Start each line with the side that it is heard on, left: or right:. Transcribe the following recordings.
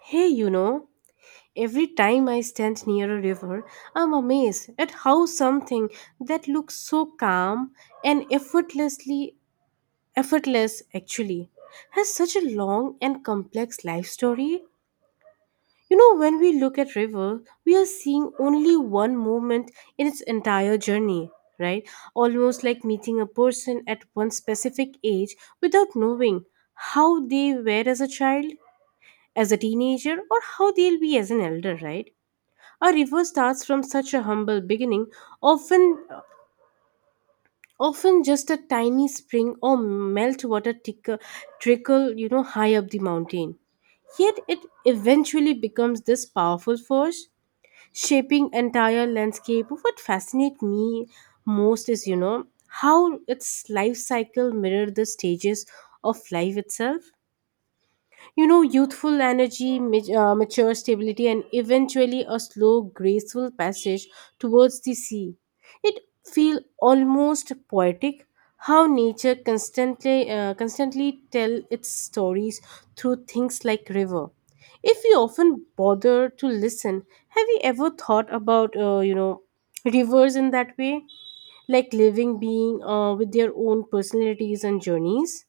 right: Hey, you know, every time I stand near a river, I'm amazed at how something that looks so calm and effortless actually has such a long and complex life story. You know, when we look at river, we are seeing only one moment in its entire journey, right? Almost like meeting a person at one specific age without knowing how they were as a child, as a teenager, or how they'll be as an elder, right? A river starts from such a humble beginning, often often just a tiny spring or meltwater trickle, you know, high up the mountain. Yet it eventually becomes this powerful force, shaping entire landscape. What fascinates me most is, you know, how its life cycle mirror the stages of life itself. You know, youthful energy, mature stability, and eventually a slow, graceful passage towards the sea. It feel almost poetic how nature constantly tell its stories through things like river. If you often bother to listen, have you ever thought about you know rivers in that way, like living being with their own personalities and journeys?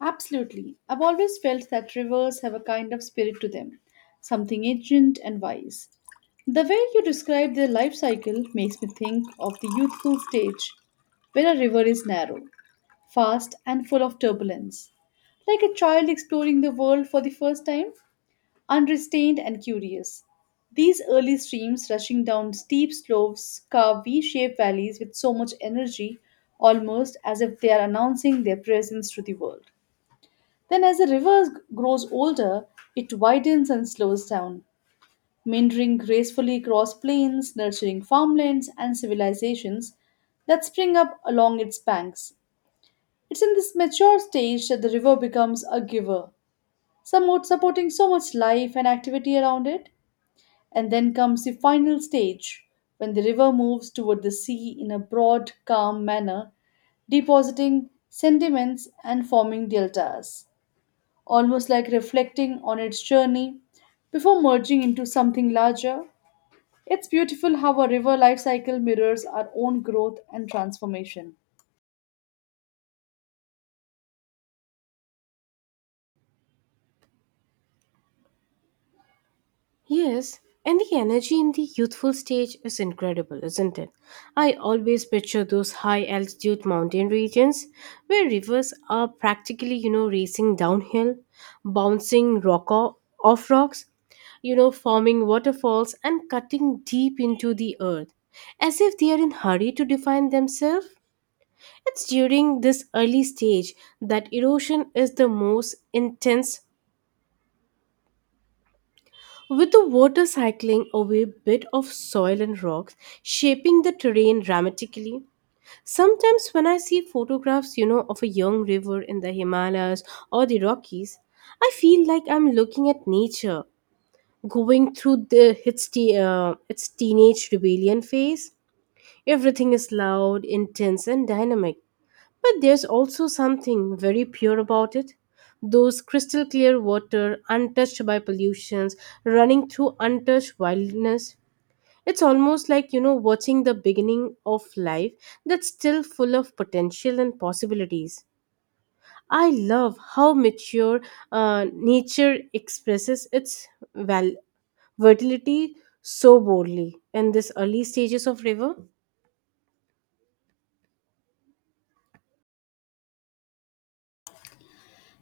left: Absolutely. I've always felt that rivers have a kind of spirit to them, something ancient and wise. The way you describe their life cycle makes me think of the youthful stage, where a river is narrow, fast, and full of turbulence. Like a child exploring the world for the first time, unrestrained and curious. These early streams rushing down steep slopes carve V shaped valleys with so much energy, almost as if they are announcing their presence to the world. Then, as the river grows older, it widens and slows down, meandering gracefully across plains, nurturing farmlands and civilizations that spring up along its banks. It's in this mature stage that the river becomes a giver, somewhat supporting so much life and activity around it. And then comes the final stage, when the river moves toward the sea in a broad, calm manner, depositing sediments and forming deltas almost like reflecting on its journey before merging into something larger. It's beautiful how a river life cycle mirrors our own growth and transformation.
right: Yes, and the energy in the youthful stage is incredible, isn't it? I always picture those high altitude mountain regions where rivers are practically, you know, racing downhill, bouncing rock o- off rocks, you know, forming waterfalls and cutting deep into the earth, as if they are in hurry to define themselves. It's during this early stage that erosion is the most intense. With the water cycling away bit of soil and rocks, shaping the terrain dramatically. Sometimes when I see photographs, you know, of a young river in the Himalayas or the Rockies, I feel like I'm looking at nature going through its teenage rebellion phase. Everything is loud, intense and dynamic, but there's also something very pure about it. Those crystal clear water, untouched by pollutions, running through untouched wildness. It's almost like, you know, watching the beginning of life that's still full of potential and possibilities. I love how mature nature expresses its val- fertility so boldly in this early stages of river.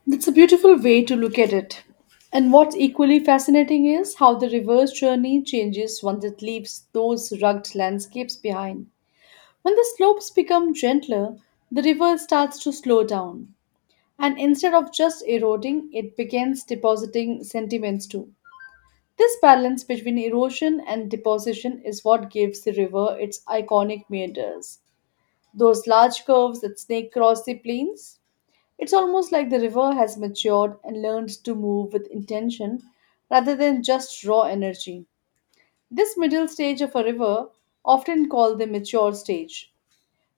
left: That's a beautiful way to look at it. And what's equally fascinating is how the reverse journey changes once it leaves those rugged landscapes behind. When the slopes become gentler, the river starts to slow down, and instead of just eroding, it begins depositing sentiments too. This balance between erosion and deposition is what gives the river its iconic meanders, those large curves that snake across the plains. It's almost like the river has matured and learned to move with intention rather than just raw energy. This middle stage of a river, often called the mature stage,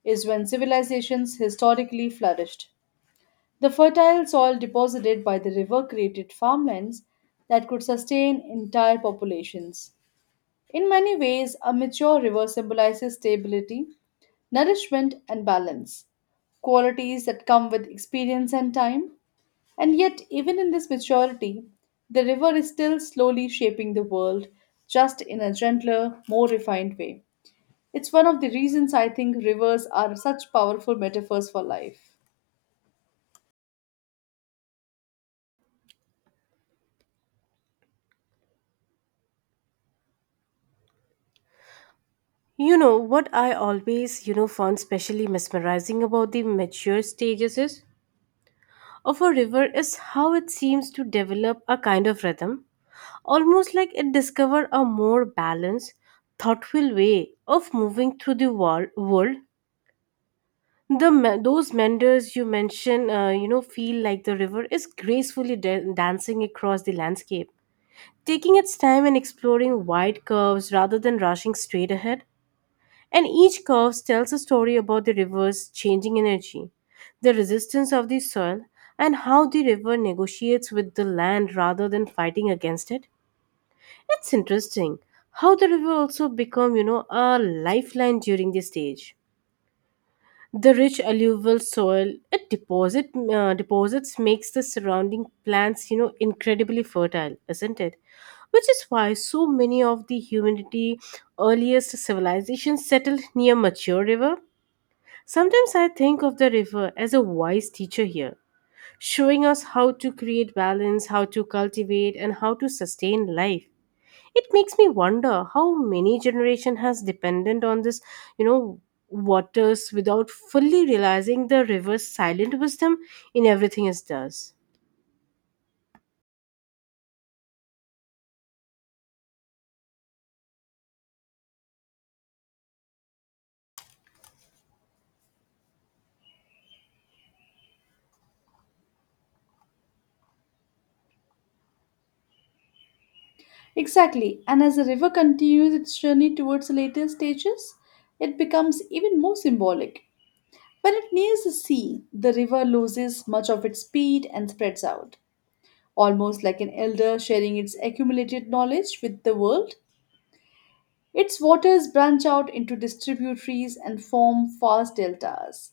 left: is when civilizations historically flourished. The fertile soil deposited by the river created farmlands that could sustain entire populations. In many ways, a mature river symbolizes stability, nourishment, and balance, qualities that come with experience and time. And yet, even in this maturity, the river is still slowly shaping the world, just in a gentler, more refined way. It's one of the reasons I think rivers are such powerful metaphors for life.
right: You know, what I always, you know, found specially mesmerizing about the mature stages is of a river is how it seems to develop a kind of rhythm, almost like it discovered a more balanced, thoughtful way of moving through the world. Those meanders you mention, you know, feel like the river is gracefully dancing across the landscape, taking its time and exploring wide curves rather than rushing straight ahead. And each curve tells a story about the river's changing energy, the resistance of the soil, and how the river negotiates with the land rather than fighting against it. It's interesting how the river also become, you know, a lifeline during this stage. The rich alluvial soil it deposits makes the surrounding plants, you know, incredibly fertile, isn't it? Which is why so many of the humanity earliest civilizations settled near mature river. Sometimes I think of the river as a wise teacher here, showing us how to create balance, how to cultivate, and how to sustain life. It makes me wonder how many generation has depended on this, you know, waters without fully realizing the river's silent wisdom in everything it does.
left: Exactly, and as the river continues its journey towards the later stages, it becomes even more symbolic. When it nears the sea, the river loses much of its speed and spreads out. Almost like an elder sharing its accumulated knowledge with the world, its waters branch out into distributaries and form vast deltas.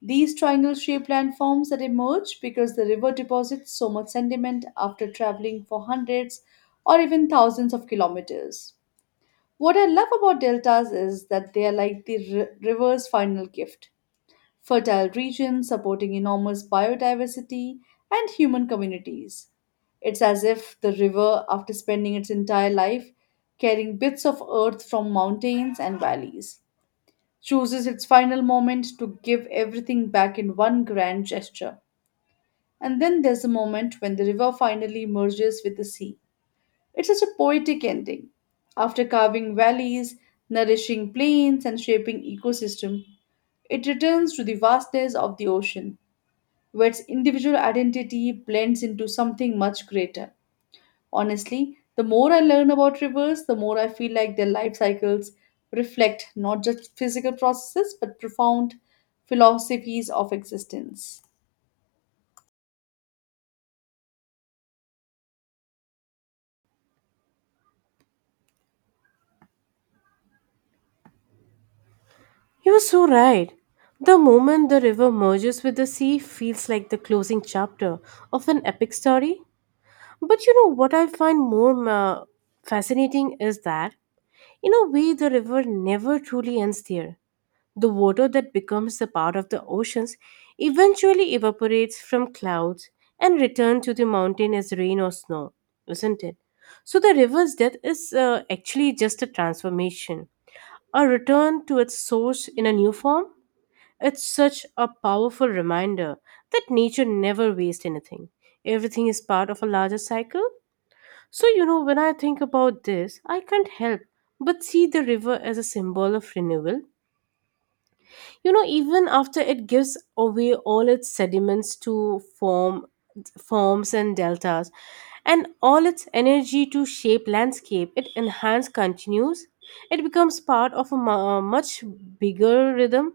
left: These triangle shaped landforms that emerge because the river deposits so much sediment after traveling for hundreds or even thousands of kilometers. What I love about deltas is that they are like the river's final gift, fertile regions supporting enormous biodiversity and human communities. It's as if the river, after spending its entire life carrying bits of earth from mountains and valleys, chooses its final moment to give everything back in one grand gesture. And then there's the moment when the river finally merges with the sea. It's such a poetic ending. After carving valleys, nourishing plains, and shaping ecosystem, it returns to the vastness of the ocean, where its individual identity blends into something much greater. Honestly, the more I learn about rivers, the more I feel like their life cycles reflect not just physical processes but profound philosophies of existence.
right: You're so right. The moment the river merges with the sea feels like the closing chapter of an epic story. But you know what I find more fascinating is that in a way, the river never truly ends there. The water that becomes a part of the oceans eventually evaporates from clouds and returns to the mountain as rain or snow, isn't it? So the river's death is actually just a transformation, a return to its source in a new form. It's such a powerful reminder that nature never wastes anything. Everything is part of a larger cycle. So, you know, when I think about this, I can't help but see the river as a symbol of renewal. You know, even after it gives away all its sediments to forms and deltas, and all its energy to shape landscape, it enhance continues. It becomes part of a much bigger rhythm,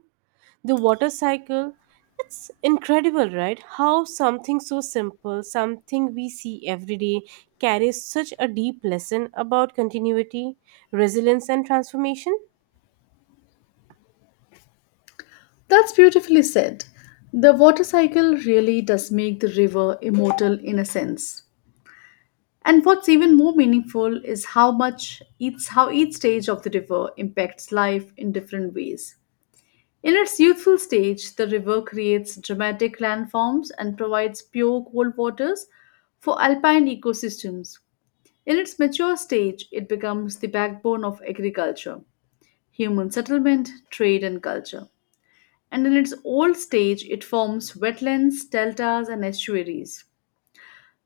right: the water cycle. It's incredible, right? How something so simple, something we see every day, carries such a deep lesson about continuity, resilience and transformation.
left: That's beautifully said. The water cycle really does make the river immortal in a sense. And what's even more meaningful is how much each how each stage of the river impacts life in different ways. In its youthful stage, the river creates dramatic landforms and provides pure cold waters for alpine ecosystems. In its mature stage, it becomes the backbone of agriculture, human settlement, trade, and culture. And in its old stage, it forms wetlands, deltas, and estuaries,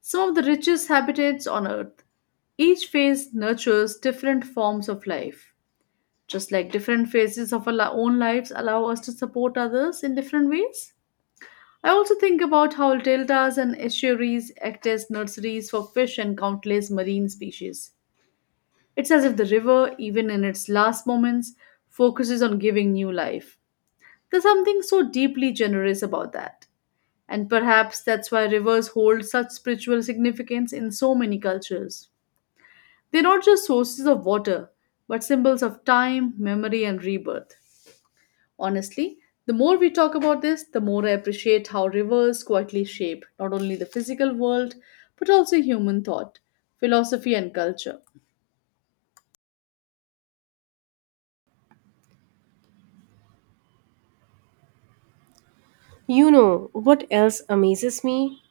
left: some of the richest habitats on Earth. Each phase nurtures different forms of life, just like different phases of our own lives allow us to support others in different ways. I also think about how deltas and estuaries act as nurseries for fish and countless marine species. It's as if the river, even in its last moments, focuses on giving new life. There's something so deeply generous about that. And perhaps that's why rivers hold such spiritual significance in so many cultures. They're not just sources of water, but symbols of time, memory, and rebirth. Honestly, the more we talk about this, the more I appreciate how rivers quietly shape not only the physical world, but also human thought, philosophy, and culture.
right: You know what else amazes me,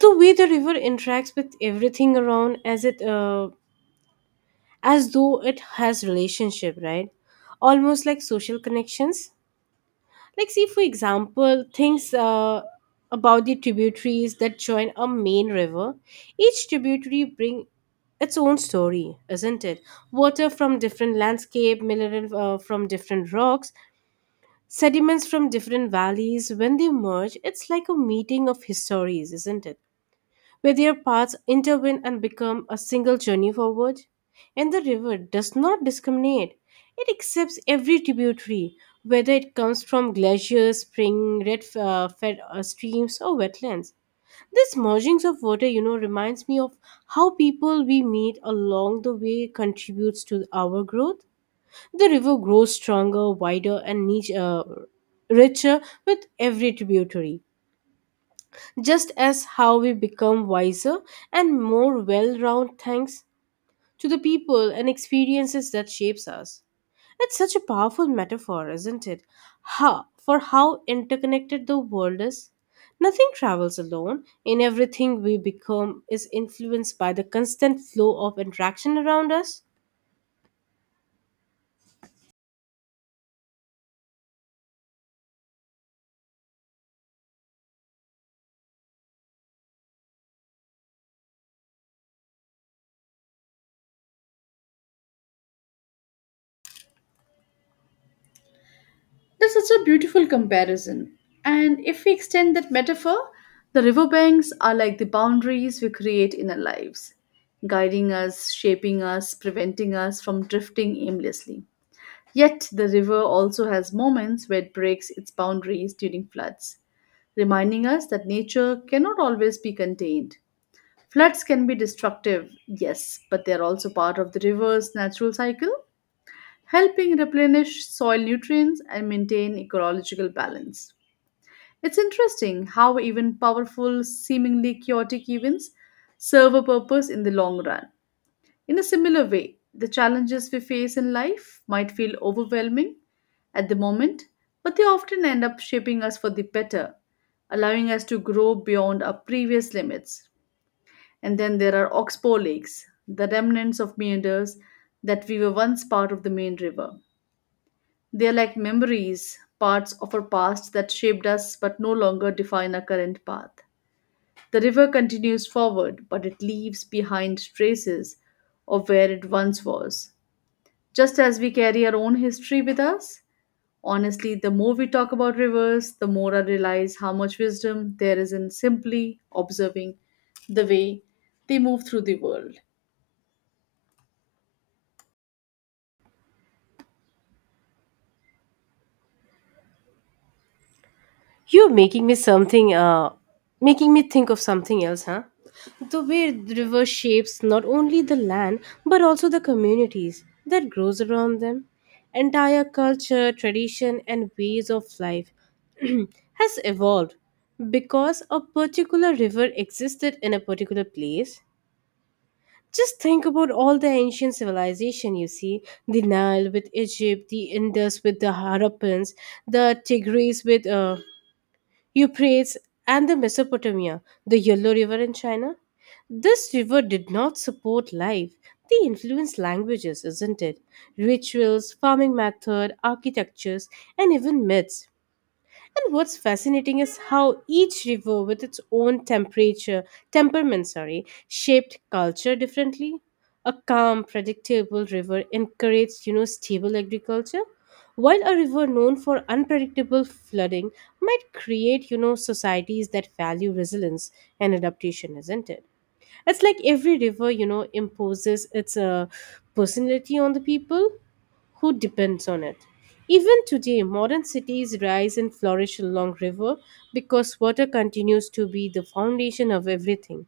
right: the way the river interacts with everything around as though it has relationship, right? Almost like social connections. Like, see for example things about the tributaries that join a main river. Each tributary bring its own story, isn't it? Water from different landscape, mineral from different rocks, sediments from different valleys. When they merge, it's like a meeting of histories, isn't it, where their paths intervene and become a single journey forward. And the river does not discriminate, it accepts every tributary, whether it comes from glaciers, spring, red fed streams, or wetlands. This mergings of water, you know, reminds me of how people we meet along the way contributes to our growth. The river grows stronger, wider, and richer with every tributary, just as how we become wiser and more well-rounded thanks to the people and experiences that shapes us. It's such a powerful metaphor, isn't it, ha for how interconnected the world is. Nothing travels alone, in everything we become is influenced by the constant flow of interaction around us.
left: That's such a beautiful comparison. And if we extend that metaphor, the riverbanks are like the boundaries we create in our lives, guiding us, shaping us, preventing us from drifting aimlessly. Yet, the river also has moments where it breaks its boundaries during floods, reminding us that nature cannot always be contained. Floods can be destructive, yes, but they are also part of the river's natural cycle, helping replenish soil nutrients and maintain ecological balance. It's interesting how even powerful, seemingly chaotic events serve a purpose in the long run. In a similar way, the challenges we face in life might feel overwhelming at the moment, but they often end up shaping us for the better, allowing us to grow beyond our previous limits. And then there are oxbow lakes, the remnants of meanders that we were once part of the main river. They are like memories, parts of our past that shaped us but no longer define our current path. The river continues forward, but it leaves behind traces of where it once was. Just as we carry our own history with us, honestly, the more we talk about rivers, the more I realize how much wisdom there is in simply observing the way they move through the world.
right: You're making me something, Making me think of something else, huh? The way the river shapes not only the land but also the communities that grows around them. Entire culture, tradition, and ways of life has evolved because a particular river existed in a particular place. Just think about all the ancient civilization you see, the Nile with Egypt, the Indus with the Harappans, the Tigris with Euphrates and the Mesopotamia, the Yellow River in China. This river did not support life. They influenced languages, isn't it? Rituals, farming method, architectures, and even myths. And what's fascinating is how each river with its own temperament, sorry, shaped culture differently. A calm, predictable river encouraged, you know, stable agriculture, while a river known for unpredictable flooding might create, you know, societies that value resilience and adaptation, isn't it? It's like every river, you know, imposes its personality on the people who depends on it. Even today, modern cities rise and flourish along river because water continues to be the foundation of everything.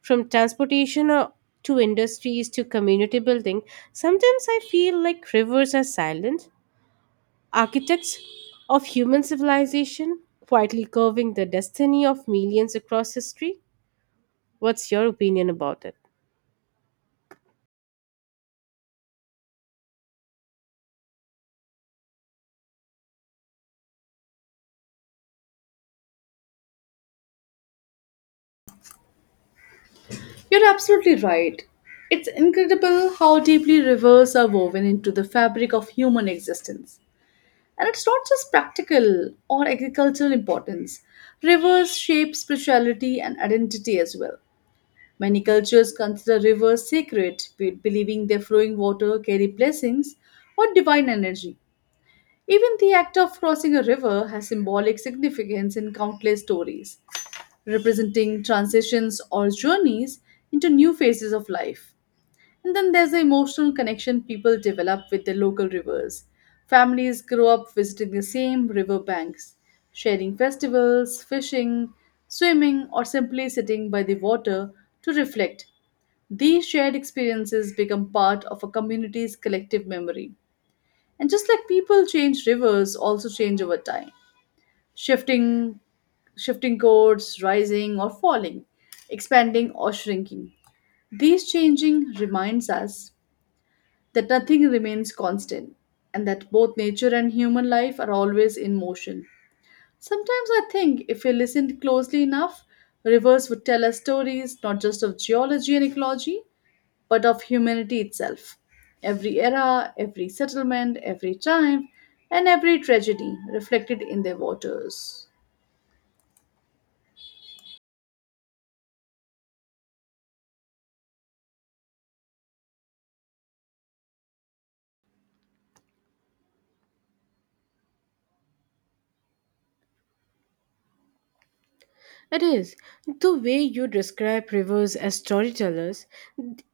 right: From transportation to industries to community building, sometimes I feel like rivers are silent architects of human civilization, quietly curving the destiny of millions across history. What's your opinion about it?
left: You're absolutely right. It's incredible how deeply rivers are woven into the fabric of human existence. And it's not just practical or agricultural importance. Rivers shape spirituality and identity as well. Many cultures consider rivers sacred, believing their flowing water carry blessings or divine energy. Even the act of crossing a river has symbolic significance in countless stories, representing transitions or journeys into new phases of life. And then there's the emotional connection people develop with their local rivers. Families grow up visiting the same riverbanks, sharing festivals, fishing, swimming, or simply sitting by the water to reflect. These shared experiences become part of a community's collective memory. And just like people change, rivers also change over time, shifting, shifting course, rising or falling, expanding or shrinking. These changing reminds us that nothing remains constant and that both nature and human life are always in motion. Sometimes I think if we listened closely enough, rivers would tell us stories not just of geology and ecology, but of humanity itself. Every era, every settlement, every triumph, and every tragedy reflected in their waters.
right: It is. The way you describe rivers as storytellers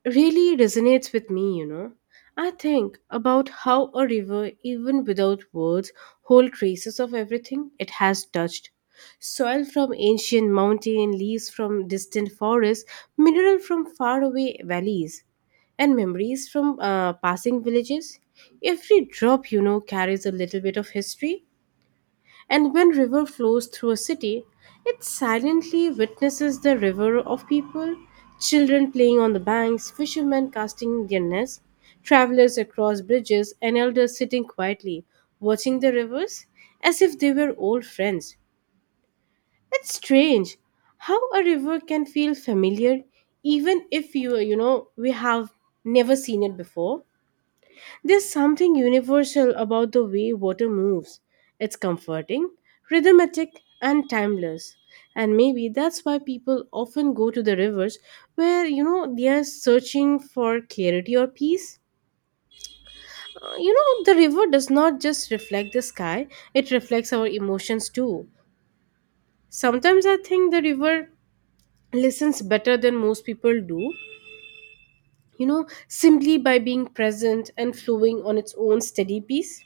right: really resonates with me, you know. I think about how a river, even without words, holds traces of everything it has touched. Soil from ancient mountain, leaves from distant forests, mineral from faraway valleys, and memories from passing villages. Every drop, you know, carries a little bit of history, and when river flows through a city, it silently witnesses the river of people, children playing on the banks, fishermen casting their nets, travelers across bridges, and elders sitting quietly, watching the rivers as if they were old friends. It's strange how a river can feel familiar even if we have never seen it before. There's something universal about the way water moves. It's comforting, rhythmic, and timeless. And maybe that's why people often go to the rivers where, you know, they are searching for clarity or peace. You know, the river does not just reflect the sky, it reflects our emotions too. Sometimes I think the river listens better than most people do, you know, simply by being present and flowing on its own steady pace.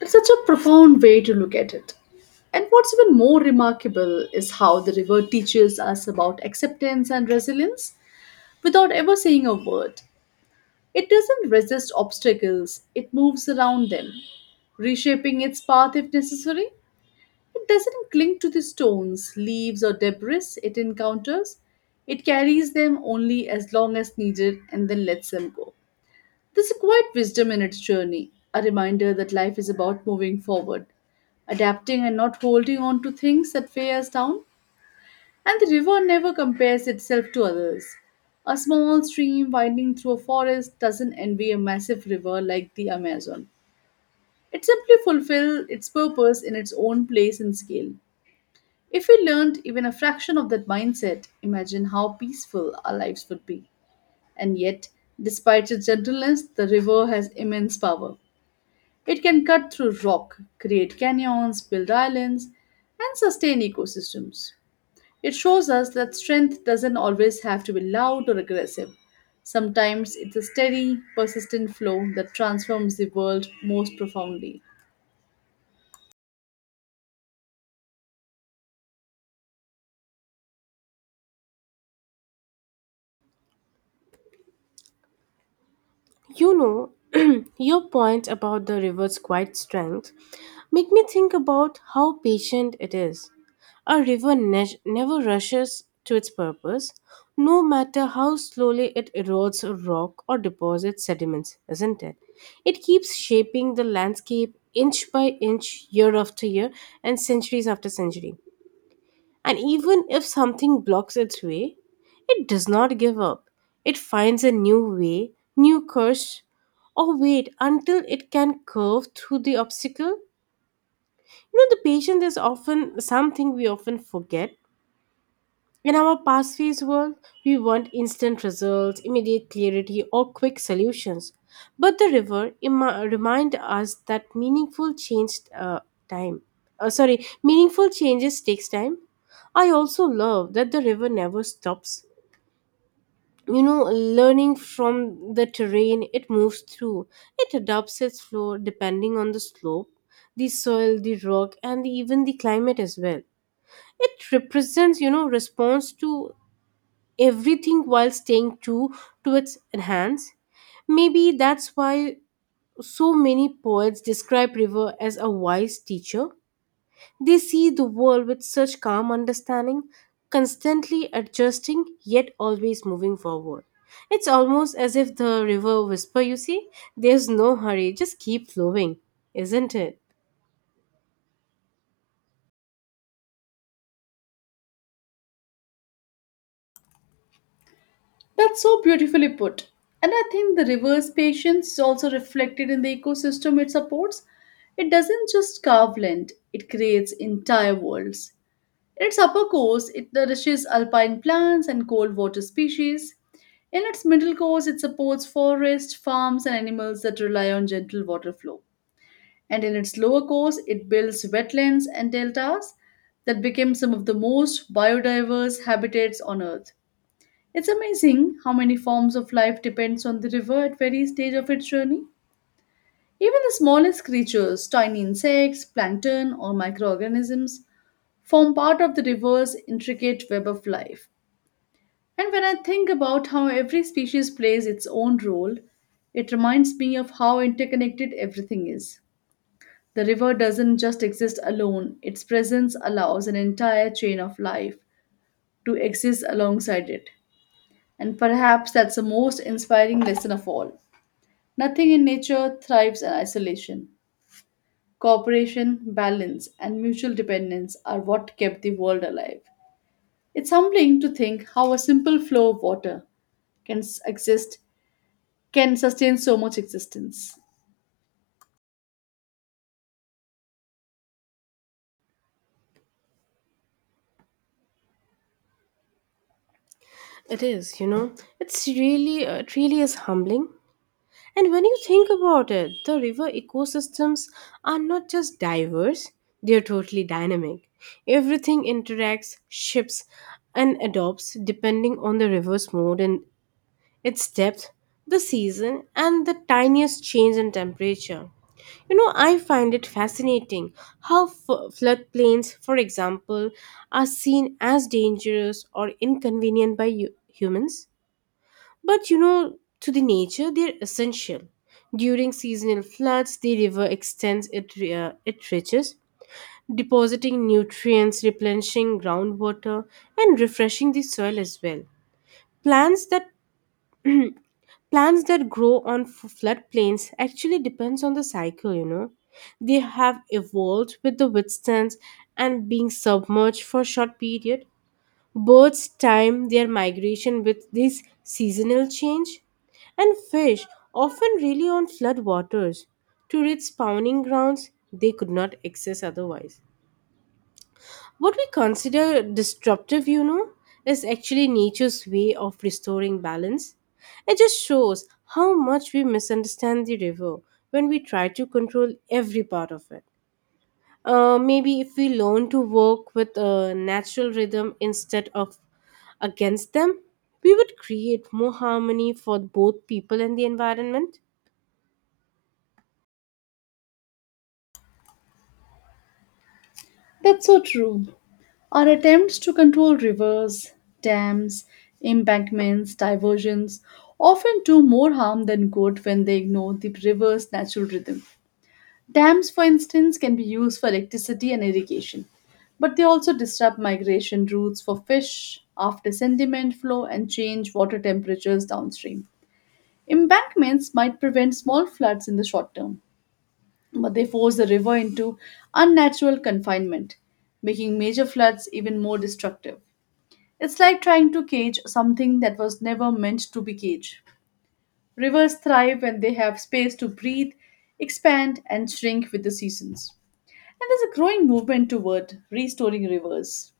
left: It's such a profound way to look at it. And what's even more remarkable is how the river teaches us about acceptance and resilience without ever saying a word. It doesn't resist obstacles, it moves around them, reshaping its path if necessary. It doesn't cling to the stones, leaves, or debris it encounters. It carries them only as long as needed and then lets them go. There's a quiet wisdom in its journey, a reminder that life is about moving forward, adapting and not holding on to things that weigh us down. And the river never compares itself to others. A small stream winding through a forest doesn't envy a massive river like the Amazon. It simply fulfills its purpose in its own place and scale. If we learned even a fraction of that mindset, imagine how peaceful our lives would be. And yet, despite its gentleness, the river has immense power. It can cut through rock, create canyons, build islands, and sustain ecosystems. It shows us that strength doesn't always have to be loud or aggressive. Sometimes it's a steady, persistent flow that transforms the world most profoundly.
right: You know, your point about the river's quiet strength make me think about how patient it is. A river never rushes to its purpose, no matter how slowly it erodes a rock or deposits sediments, isn't it? It keeps shaping the landscape inch by inch, year after year, and centuries after century. And even if something blocks its way, it does not give up. It finds a new way, new course, or wait until it can curve through the obstacle. You know, the patience is often something we often forget in our past phase world. We want instant results, immediate clarity, or quick solutions. But the river remind us that time. Meaningful changes takes time. I also love that the river never stops. You know, learning from the terrain it moves through. It adapts its flow depending on the slope, the soil, the rock, and even the climate as well. It represents, you know, response to everything while staying true to its hands. Maybe that's why so many poets describe river as a wise teacher. They see the world with such calm understanding, constantly adjusting yet always moving forward. It's almost as if the river whisper, you see, there's no hurry, just keep flowing, isn't it?
left: That's so beautifully put. And I think the reverse patience is also reflected in the ecosystem it supports. It doesn't just carve land, it creates entire worlds. In its upper course, it nourishes alpine plants and cold water species. In its middle course, it supports forests, farms, and animals that rely on gentle water flow. And in its lower course, it builds wetlands and deltas that became some of the most biodiverse habitats on Earth. It's amazing how many forms of life depends on the river at various stage of its journey. Even the smallest creatures, tiny insects, plankton, or microorganisms, form part of the river's intricate web of life. And when I think about how every species plays its own role, it reminds me of how interconnected everything is. The river doesn't just exist alone, its presence allows an entire chain of life to exist alongside it. And perhaps that's the most inspiring lesson of all. Nothing in nature thrives in isolation. Cooperation, balance, and mutual dependence are what kept the world alive. It's humbling to think how a simple flow of water exist, can sustain so much existence.
right: It is, you know. It's it really is humbling. And when you think about it, the river ecosystems are not just diverse, they're totally dynamic. Everything interacts, shifts, and adopts depending on the river's mood and its depth, the season, and the tiniest change in temperature. You know, I find it fascinating how floodplains, for example, are seen as dangerous or inconvenient by humans, but you know, to the nature, they're essential. During seasonal floods, the river extends its reaches, depositing nutrients, replenishing groundwater, and refreshing the soil as well. Plants that plants that grow on floodplains actually depends on the cycle. You know, they have evolved with the withstands and being submerged for a short period. Birds time their migration with this seasonal change, and fish often rely on flood waters to reach spawning grounds they could not access otherwise. What we consider disruptive, you know, is actually nature's way of restoring balance. It just shows how much we misunderstand the river when we try to control every part of it. Maybe if we learn to work with a natural rhythm instead of against them, we would create more harmony for both people and the environment.
left: That's so true. Our attempts to control rivers, dams, embankments, diversions often do more harm than good when they ignore the river's natural rhythm. Dams, for instance, can be used for electricity and irrigation, but they also disrupt migration routes for fish after sediment flow and change water temperatures downstream. Embankments might prevent small floods in the short term, but they force the river into unnatural confinement, making major floods even more destructive. It's like trying to cage something that was never meant to be caged. Rivers thrive when they have space to breathe, expand, and shrink with the seasons. And there's a growing movement toward restoring rivers,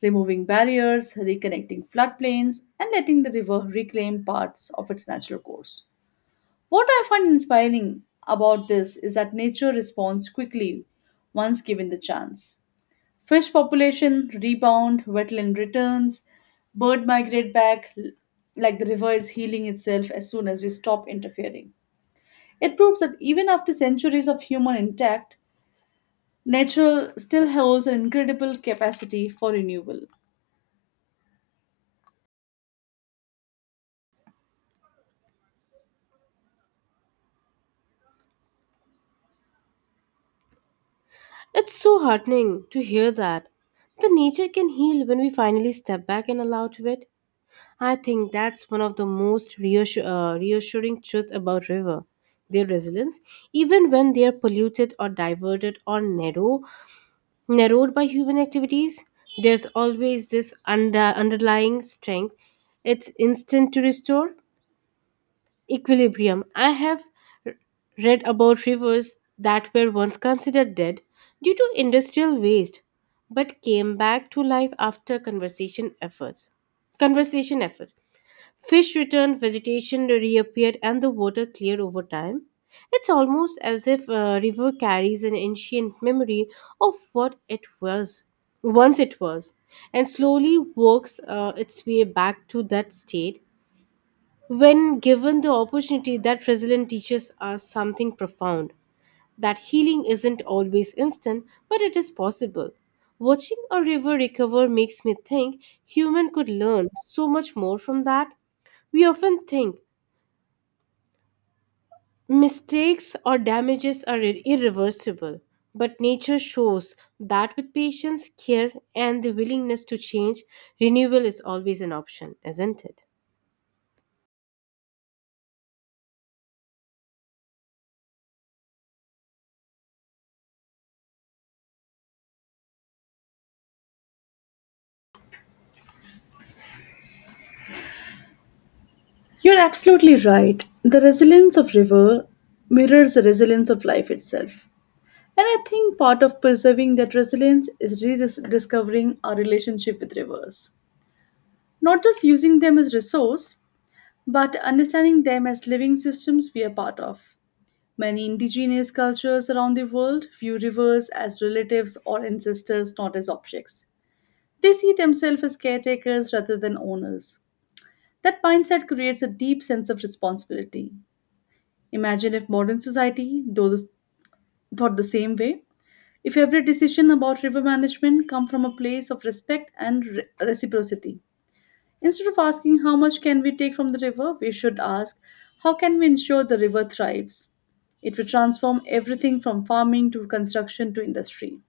left: removing barriers, reconnecting floodplains, and letting the river reclaim parts of its natural course. What I find inspiring about this is that nature responds quickly once given the chance. Fish population rebound, wetland returns, bird migrate back like the river is healing itself as soon as we stop interfering. It proves that even after centuries of human intact, nature still holds an incredible capacity for renewal.
right: It's so heartening to hear that. The nature can heal when we finally step back and allow to it. I think that's one of the most reassuring truth about river, their resilience. Even when they are polluted or diverted or narrowed by human activities, there's always this underlying strength. It's instant to restore equilibrium. I have r- read about rivers that were once considered dead due to industrial waste but came back to life after conversation efforts. Fish returned, vegetation reappeared, and the water cleared over time. It's almost as if a river carries an ancient memory of once it was, and slowly works its way back to that state when given the opportunity. That resilient teaches us something profound, that healing isn't always instant, but it is possible. Watching a river recover makes me think human could learn so much more from that. We often think mistakes or damages are irreversible, but nature shows that with patience, care, and the willingness to change, renewal is always an option, isn't it?
left: You're absolutely right. The resilience of river mirrors the resilience of life itself. And I think part of preserving that resilience is rediscovering our relationship with rivers. Not just using them as resource, but understanding them as living systems we are part of. Many indigenous cultures around the world view rivers as relatives or ancestors, not as objects. They see themselves as caretakers rather than owners. That mindset creates a deep sense of responsibility. Imagine if modern society thought the same way. If every decision about river management come from a place of respect and reciprocity. Instead of asking how much can we take from the river, we should ask how can we ensure the river thrives. It will transform everything from farming to construction to industry.